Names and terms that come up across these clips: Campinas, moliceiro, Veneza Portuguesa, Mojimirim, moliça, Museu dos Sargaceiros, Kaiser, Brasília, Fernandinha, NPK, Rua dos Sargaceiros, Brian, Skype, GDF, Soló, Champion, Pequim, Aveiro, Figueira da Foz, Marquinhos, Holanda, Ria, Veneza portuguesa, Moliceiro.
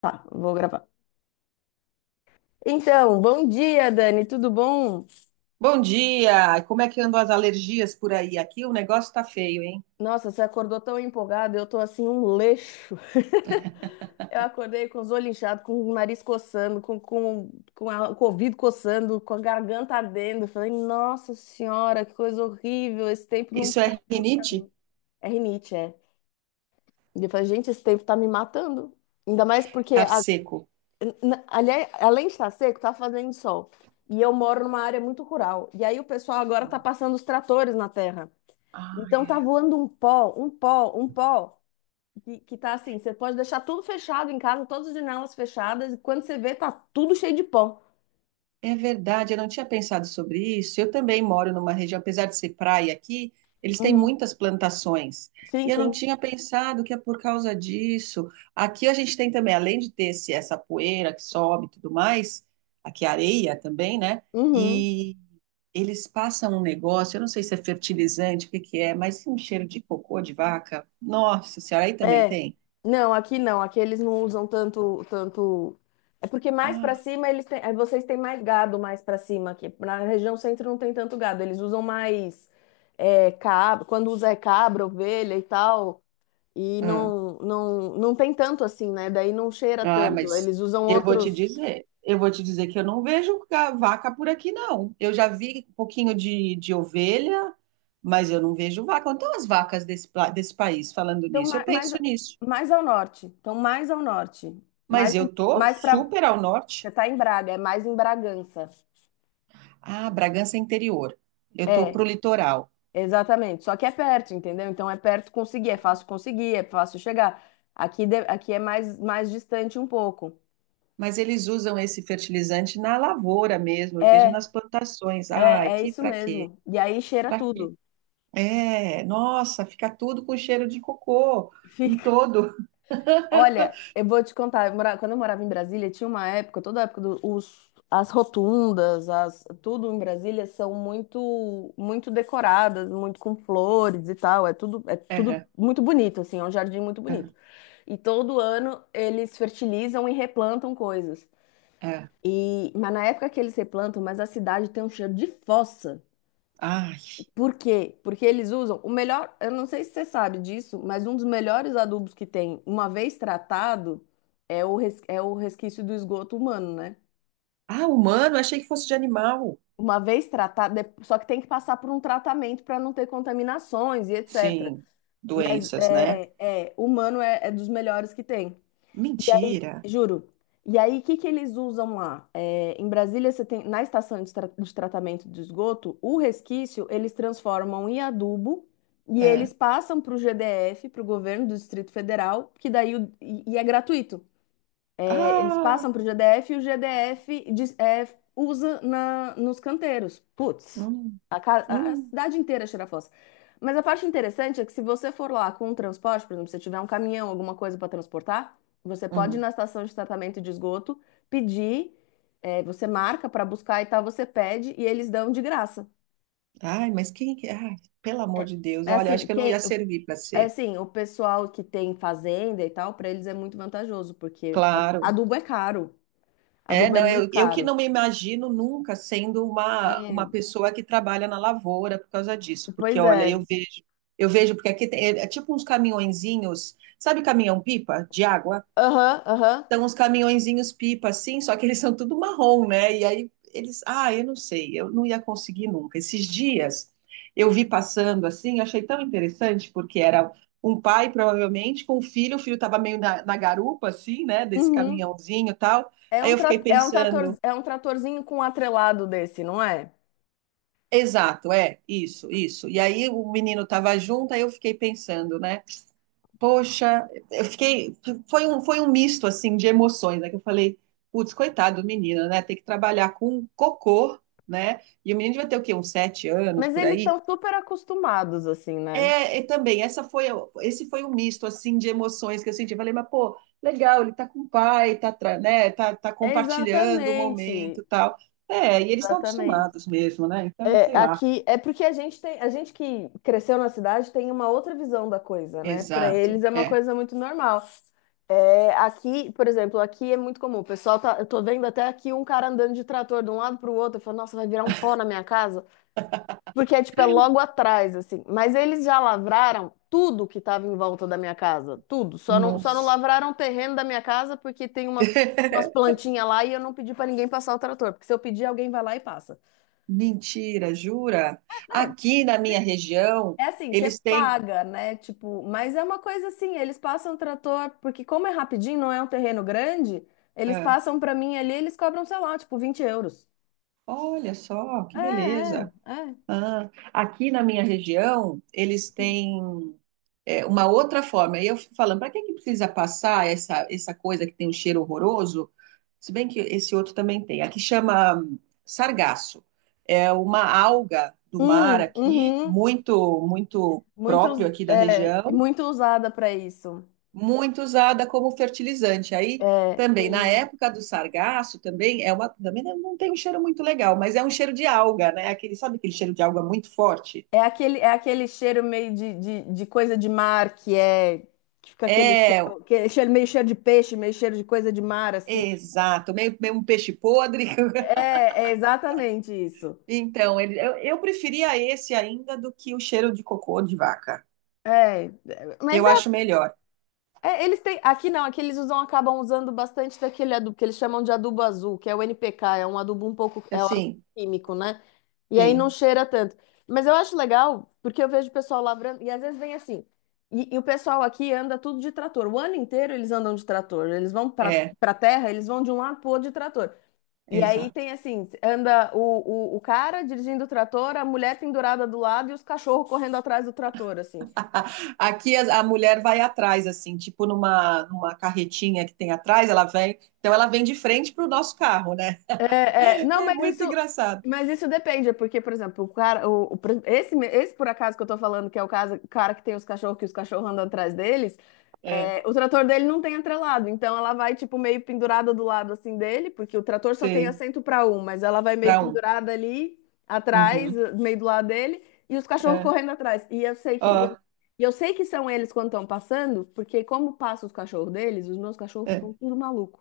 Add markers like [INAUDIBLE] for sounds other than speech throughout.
Tá, vou gravar. Então, bom dia, Dani, tudo bom? Bom dia! Como é que andam as alergias por aí? Aqui o negócio tá feio, hein? Nossa, você acordou tão empolgada, eu tô assim um leixo. [LAUGHS] Eu acordei com os olhos inchados, com o nariz coçando, com o ouvido coçando, com a garganta ardendo. Falei, nossa senhora, que coisa horrível, esse tempo não Isso tá é dando pra rinite? mim. É rinite, é. E eu falei, gente, esse tempo tá me matando. Ainda mais porque Tá a- seco. na- Aliás, além de estar seco, tá fazendo sol. E eu moro numa área muito rural. E aí o pessoal agora tá passando os tratores na terra. Ah, Então tá é. voando um pó, que tá assim, você pode deixar tudo fechado em casa, todas as janelas fechadas, e quando você vê, tá tudo cheio de pó. É verdade, eu não tinha pensado sobre isso. Eu também moro numa região, apesar de ser praia aqui, eles têm Uhum. muitas plantações. Sim, E eu não sim. tinha pensado que é por causa disso. Aqui a gente tem também, além de ter essa poeira que sobe e tudo mais, aqui a areia também, né? Uhum. E eles passam um negócio, eu não sei se é fertilizante, o que que é, mas um cheiro de cocô de vaca. Nossa senhora, aí também É. tem. Não, aqui não. Aqui eles não usam tanto. É porque mais para Ah, cima eles têm, vocês têm mais gado mais para cima aqui. Na região centro não tem tanto gado. Eles usam mais é, cabra. Quando usa é cabra, ovelha e tal. E ah. Não tem tanto assim, né? Daí não cheira Ah, tanto. mas Eles usam eu vou te outros. dizer, eu vou te dizer que eu não vejo vaca por aqui, não. Eu já vi um pouquinho de ovelha, mas eu não vejo vaca. Então, as vacas desse país, falando Então nisso, eu ma- mais, penso nisso. Mais ao norte. Então mais ao norte. Mais, Mas em- eu tô Mais para. super ao norte. Você tá em Braga, é mais em Bragança. Ah, Bragança é interior. Eu tô É. pro litoral. Exatamente, só que é perto, entendeu? Então é perto conseguir, é fácil chegar. Aqui é mais distante um pouco. Mas eles usam esse fertilizante na lavoura mesmo. É, Eu vejo nas plantações. Ai, é que isso pra quê? mesmo. E aí cheira Pra quê? tudo. É, nossa, fica tudo com cheiro de cocô [LAUGHS] em Fica. todo. Olha, eu vou te contar, quando eu morava em Brasília, tinha uma época, toda a época as rotundas, as, tudo em Brasília são muito decoradas, muito com flores e tal, é tudo muito bonito assim, é um jardim muito É. bonito. E todo ano eles fertilizam e replantam coisas. É. Mas na época que eles replantam, mas a cidade tem um cheiro de fossa. Ai. Por quê? Porque eles usam o melhor, eu não sei se você sabe disso, mas um dos melhores adubos que tem, uma vez tratado, é é o resquício do esgoto humano, né? Ah, humano, achei que fosse de animal. Uma vez tratado, só que tem que passar por um tratamento para não ter contaminações e etc. Sim, Mas doenças, né? é, é, humano é, é dos melhores que tem. E aí, Mentira. juro. E aí, o que que eles usam lá? É, em Brasília, você tem, na estação de tratamento de esgoto, o resquício eles transformam em adubo e É. eles passam para o GDF, para o governo do Distrito Federal, que daí e é gratuito. Eles Ah, passam para o GDF e o GDF diz- é, usa na, nos canteiros. Putz, hum, a hum, cidade inteira cheira a fossa. Mas a parte interessante é que se você for lá com um transporte, por exemplo, se tiver um caminhão, alguma coisa para transportar, você pode ir hum. na estação de tratamento de esgoto, pedir, é, você marca para buscar e tal, você pede e eles dão de graça. Ai, mas quem que. Ai, pelo É amor de Deus, é olha, assim, acho que eu não ia quem, servir para é ser. assim, o pessoal que tem fazenda e tal, para eles é muito vantajoso, porque Claro. adubo é caro. É, Adubo é não, muito eu que caro. não me imagino nunca sendo uma É, pessoa que trabalha na lavoura por causa disso, porque pois olha, é. eu vejo, porque aqui é tipo uns caminhõezinhos, sabe caminhão-pipa de água? Aham, aham. São uns caminhõezinhos pipa, assim, só que eles são tudo marrom, né? E aí eles, ah, eu não sei, eu não ia conseguir nunca. Esses dias eu vi passando assim, achei tão interessante, porque era um pai, provavelmente, com o filho estava meio na garupa, assim, né? Desse Uhum. caminhãozinho e tal. É Aí um, eu fiquei é um trator, pensando, é um tratorzinho com um atrelado desse, não é? exato, é, isso, isso. E aí o menino estava junto, aí eu fiquei pensando, né? Poxa, eu fiquei. Foi um misto assim de emoções, né? Que eu falei, putz, coitado do menino, né? Tem que trabalhar com cocô, né? E o menino vai ter o quê? Uns 7 anos Mas por eles aí. estão super acostumados, assim, né? É, e também, esse foi um misto assim de emoções que eu senti. Eu falei, mas pô, legal, ele tá com o pai, tá, né? Tá, compartilhando o momento, Exatamente. e tal. É, e eles estão Exatamente. acostumados mesmo, né? Então, É, sei lá. aqui é porque a gente tem, a gente que cresceu na cidade tem uma outra visão da coisa, né? Para Exato. eles é uma É. coisa muito normal. É, aqui, por exemplo, aqui é muito comum. O pessoal tá, eu tô vendo até aqui um cara andando de trator de um lado para o outro, eu falo, nossa, vai virar um pó na minha casa. Porque é tipo, é logo atrás, assim. Mas eles já lavraram tudo que estava em volta da minha casa. Tudo. Só não Nossa. lavraram o terreno da minha casa porque tem umas plantinhas lá e eu não pedi para ninguém passar o trator. Porque se eu pedir, alguém vai lá e passa. Mentira, jura? É, Aqui na minha região, é assim, você eles têm. paga, né? Tipo, mas é uma coisa assim, eles passam o trator, porque como é rapidinho, não é um terreno grande, eles Ah, passam para mim ali, eles cobram, sei lá, tipo, 20 euros. olha só, que beleza. É. Ah, aqui na minha região, eles têm uma outra forma. E eu fico falando, para que que precisa passar essa coisa que tem um cheiro horroroso? Se bem que esse outro também tem. Aqui chama sargaço. É uma alga do mar aqui, Uhum. muito, muito próprio aqui da É, região muito usada para isso. muito usada como fertilizante. Aí É, também, na em- época do sargaço, também também não tem um cheiro muito legal, mas é um cheiro de alga, né? Aquele, sabe aquele cheiro de alga muito forte? É aquele cheiro meio de coisa de mar que é que fica aquele É, cheiro, meio cheiro de peixe, meio cheiro de coisa de mar assim. exato, meio um peixe podre. [LAUGHS] É, é exatamente isso. Então, eu preferia esse ainda do que o cheiro de cocô de vaca. É, mas Eu acho melhor. é, eles têm. Aqui não, aqui eles usam, acabam usando bastante daquele adubo que eles chamam de adubo azul, que é o NPK, é um adubo é um adubo Assim, químico, né? E aí não sim, cheira tanto. Mas eu acho legal, porque eu vejo o pessoal lavrando, e às vezes vem assim. E o pessoal aqui anda tudo de trator. O ano inteiro eles andam de trator. Eles vão é, para terra, eles vão de um lado pro outro de trator. E aí exato. tem assim, anda o cara dirigindo o trator, a mulher pendurada do lado e os cachorros correndo atrás do trator, assim. [LAUGHS] Aqui a mulher vai atrás, assim, tipo numa carretinha que tem atrás, então ela vem de frente para o nosso carro, né? É, é, não, É muito engraçado. mas isso depende, porque, por exemplo, o cara, o pre- esse, me- esse por acaso que eu tô falando, que é o caso, o cara que tem os cachorros, que os cachorros andam atrás deles, É, é, o trator dele não tem atrelado, então ela vai, tipo, meio pendurada do lado, assim, dele, porque o trator só tem sei. assento para um, mas ela vai meio Para um. pendurada ali, atrás, Uhum. meio do lado dele, e os cachorros É. correndo atrás, e eu sei que... Ó. e eu sei que são eles quando estão passando, porque como passam os cachorros deles, os meus cachorros É. ficam tudo malucos.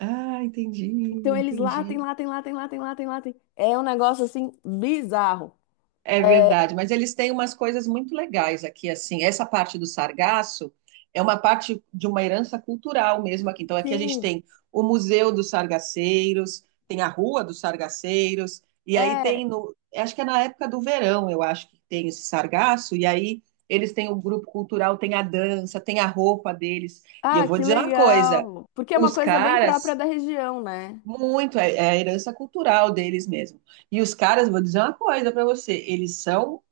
Ah, entendi, Então eles latem, entendi. latem, latem, latem, latem, latem. É um negócio assim bizarro. É verdade, mas eles têm umas coisas muito legais aqui, assim. Essa parte do sargaço é uma parte de uma herança cultural mesmo aqui. Então, aqui a gente Sim, tem o Museu dos Sargaceiros, tem a Rua dos Sargaceiros, e aí é. tem no, acho que é na época do verão, eu acho que tem esse sargaço, e aí eles têm o grupo cultural, tem a dança, tem a roupa deles. E eu Ah, vou que dizer uma coisa, legal. Porque é uma os coisa bem própria caras da região, né? muito, é a herança cultural deles mesmo. E os caras, vou dizer uma coisa para você, eles são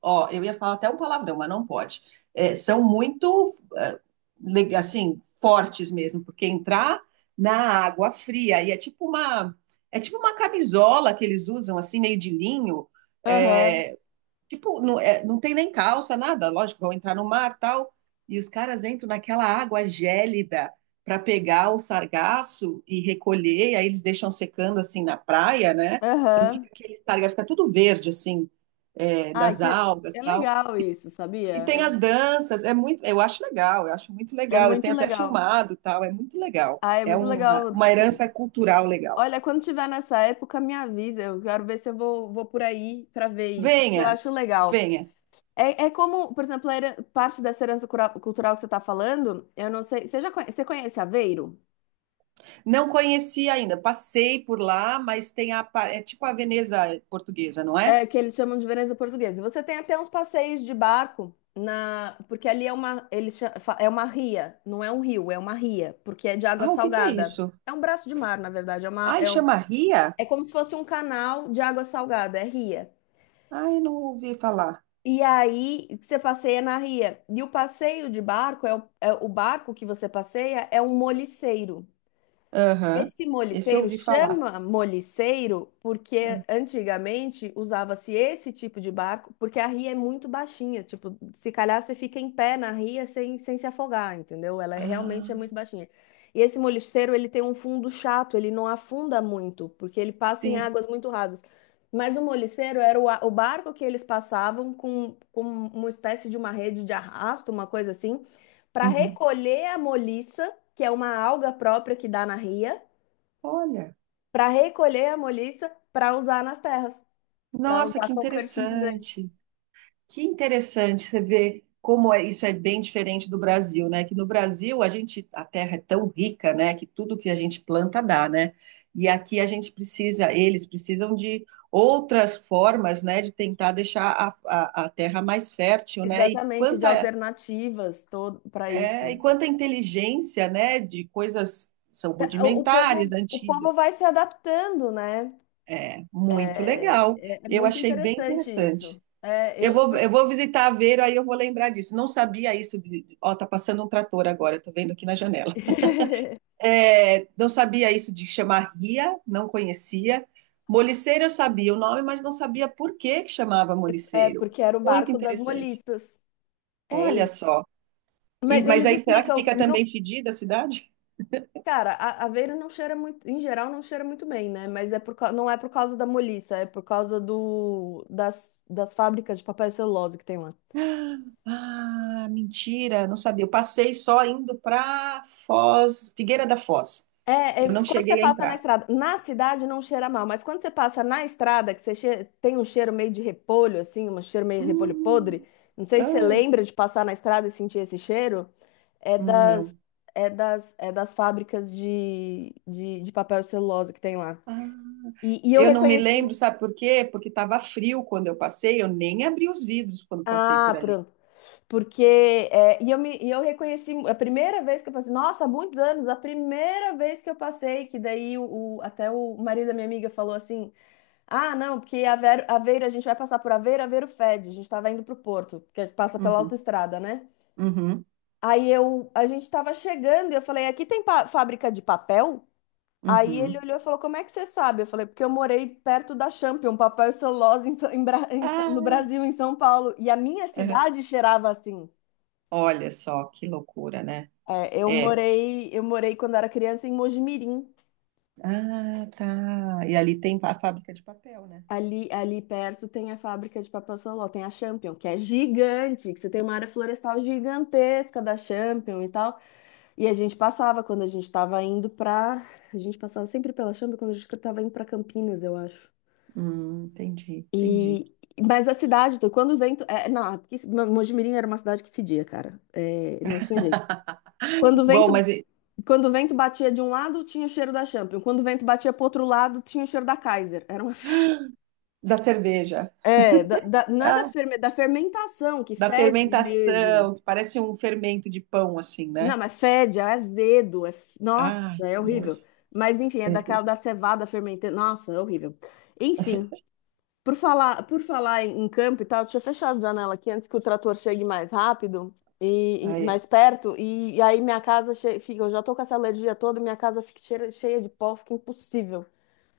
ó, eu ia falar até um palavrão, mas não pode. É, são muito, assim, fortes mesmo, porque entrar na água fria e é tipo uma camisola que eles usam, assim, meio de linho, Aham, é, Tipo, não, não tem nem calça, nada. Lógico, vão entrar no mar, tal. E os caras entram naquela água gélida para pegar o sargaço e recolher. E aí eles deixam secando assim na praia, né? Então fica aham. aquele sargaço, fica tudo verde assim, Ah, das que algas, é tal. legal isso, E sabia? tem as Eu- danças. É muito, eu acho legal. Eu acho muito É legal. Eu muito tenho até legal. filmado, tal. É muito legal. Ah, é É muito uma, legal. uma Se- herança cultural legal. Olha, quando tiver nessa época, me avisa. Eu quero ver se vou por aí para ver isso, porque eu Venha, acho legal. venha. É, é como, por exemplo, parte dessa herança cultural que você está falando, eu não sei. Você conhece Aveiro? Não conheci ainda, passei por lá, mas tem é tipo a Veneza portuguesa, não é? É, que eles chamam de Veneza Portuguesa. Você tem até uns passeios de barco na, porque ali é uma, é uma ria, não é um rio, é uma ria, porque é de água Ah, o que que é salgada. isso? É um braço de mar, na verdade, Ai, chama Ria? é como se fosse um canal de água salgada, é ria. Ai, não ouvi falar. E aí você passeia na ria. E o passeio de barco é é o barco que você passeia é um moliceiro. Aham. Esse Esse eu moliceiro ouvi falar. chama moliceiro porque antigamente usava-se esse tipo de barco, porque a ria é muito baixinha, tipo, se calhar você fica em pé na ria sem se afogar, entendeu? Ela é- realmente Ah, é muito baixinha. E esse moliceiro, ele tem um fundo chato, ele não afunda muito, porque ele passa em sim. águas muito rasas. Mas o moliceiro era o barco que eles passavam com uma espécie de uma rede de arrasto, uma coisa assim, para Uhum. recolher a moliça, que é uma alga própria que dá na ria, Olha, para recolher a moliça para usar nas terras, para nossa, usar que como fertilizante. interessante. Que interessante você ver como é, isso é bem diferente do Brasil, né? Que no Brasil a gente, a terra é tão rica, né? Que tudo que a gente planta dá, né? E aqui a gente precisa, eles precisam de outras formas, né? De tentar deixar a terra mais fértil, né? E Exatamente, de quanta, alternativas todo para é, isso. e quanta inteligência, né? De coisas que são O rudimentares, povo, o povo antigas. vai se adaptando, né? É, muito legal. É Eu muito achei bem interessante interessante. isso. É, Eu eu, vou, por- eu vou visitar a Vero, aí eu vou lembrar disso. Não sabia isso de. Ó, tá passando um trator agora, tô vendo aqui na janela. [LAUGHS] É, não sabia isso de chamar ria, não conhecia. Moliceiro eu sabia o nome, mas não sabia por que que chamava é moliceiro. porque era o Muito barco das interessante. moliças. É Olha isso. só. E, Mas mas eles aí será que explicam, fica no também fedida a cidade? cara, a aveira não cheira muito, em geral não cheira muito bem, né? Mas é não é por causa da moliça, é por causa das fábricas de papel e celulose que tem lá. Ah, mentira, não sabia. Eu passei só indo para Foz, Figueira da Foz. Eu não Quando você cheguei a passa na entrar. estrada, na cidade não cheira mal, mas quando você passa na estrada, que você che- tem um cheiro meio de repolho, assim, um cheiro meio de repolho podre, Hum, não sei se você ai, lembra de passar na estrada e sentir esse cheiro, é das, não. É das fábricas de papel e celulose que tem lá. Ah, E eu eu não me reconheci. lembro, sabe por quê? Porque estava frio quando eu passei, eu nem abri os vidros quando passei Ah, por ali. pronto. Porque e eu reconheci a primeira vez que eu passei, nossa, há muitos anos, a primeira vez que eu passei, que daí até o marido da minha amiga falou assim: ah, não, porque Aveiro, a gente vai passar por Aveiro, Aveiro fede, a gente estava indo para o Porto, porque passa pela Uhum, autoestrada, né? uhum, Aí eu, a gente estava chegando e eu falei: aqui tem pa- fábrica de papel? Aí ele uhum. olhou e falou: como é que você sabe? Eu falei: porque eu morei perto da Champion, papel e celulose no Ah, Brasil, em São Paulo, e a minha uhum. cidade cheirava assim. Olha só que loucura, né? É. Eu morei quando era criança em Mojimirim. Ah, tá. E ali tem a fábrica de papel, né? Ali perto tem a fábrica de papel Soló, tem a Champion, que é gigante, que você tem uma área florestal gigantesca da Champion e tal. E a gente passava quando a gente estava indo pra. A gente passava sempre pela Champion quando a gente estava indo pra Campinas, eu acho. Entendi, entendi. E mas a cidade, então, quando o vento, é, não, porque Mojimirim era uma cidade que fedia, cara. É, não tinha jeito. Quando o Bom, mas vento Quando o vento batia de um lado, tinha o cheiro da Champion. Quando o vento batia pro outro lado, tinha o cheiro da Kaiser. Era uma... [LAUGHS] da cerveja, não é da, ah, da fermentação, que da fede mesmo. fermentação, que parece um fermento de pão, assim, Não, né? mas fede, é azedo. Nossa, Ah, é que nojo. horrível. Mas enfim, é É. daquela da cevada fermentada. Nossa, é horrível. Enfim, por falar em, em campo e tal, deixa eu fechar as janelas aqui antes que o trator chegue mais rápido Ah, e é. mais perto. E aí minha casa che- fica. Eu já tô com essa alergia toda, minha casa cheia de pó, fica impossível.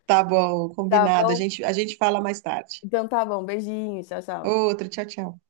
Tá bom, Tá combinado. A bom? gente, a gente fala mais tarde. Então tá bom, beijinhos, tchau, tchau. Outro, tchau, tchau.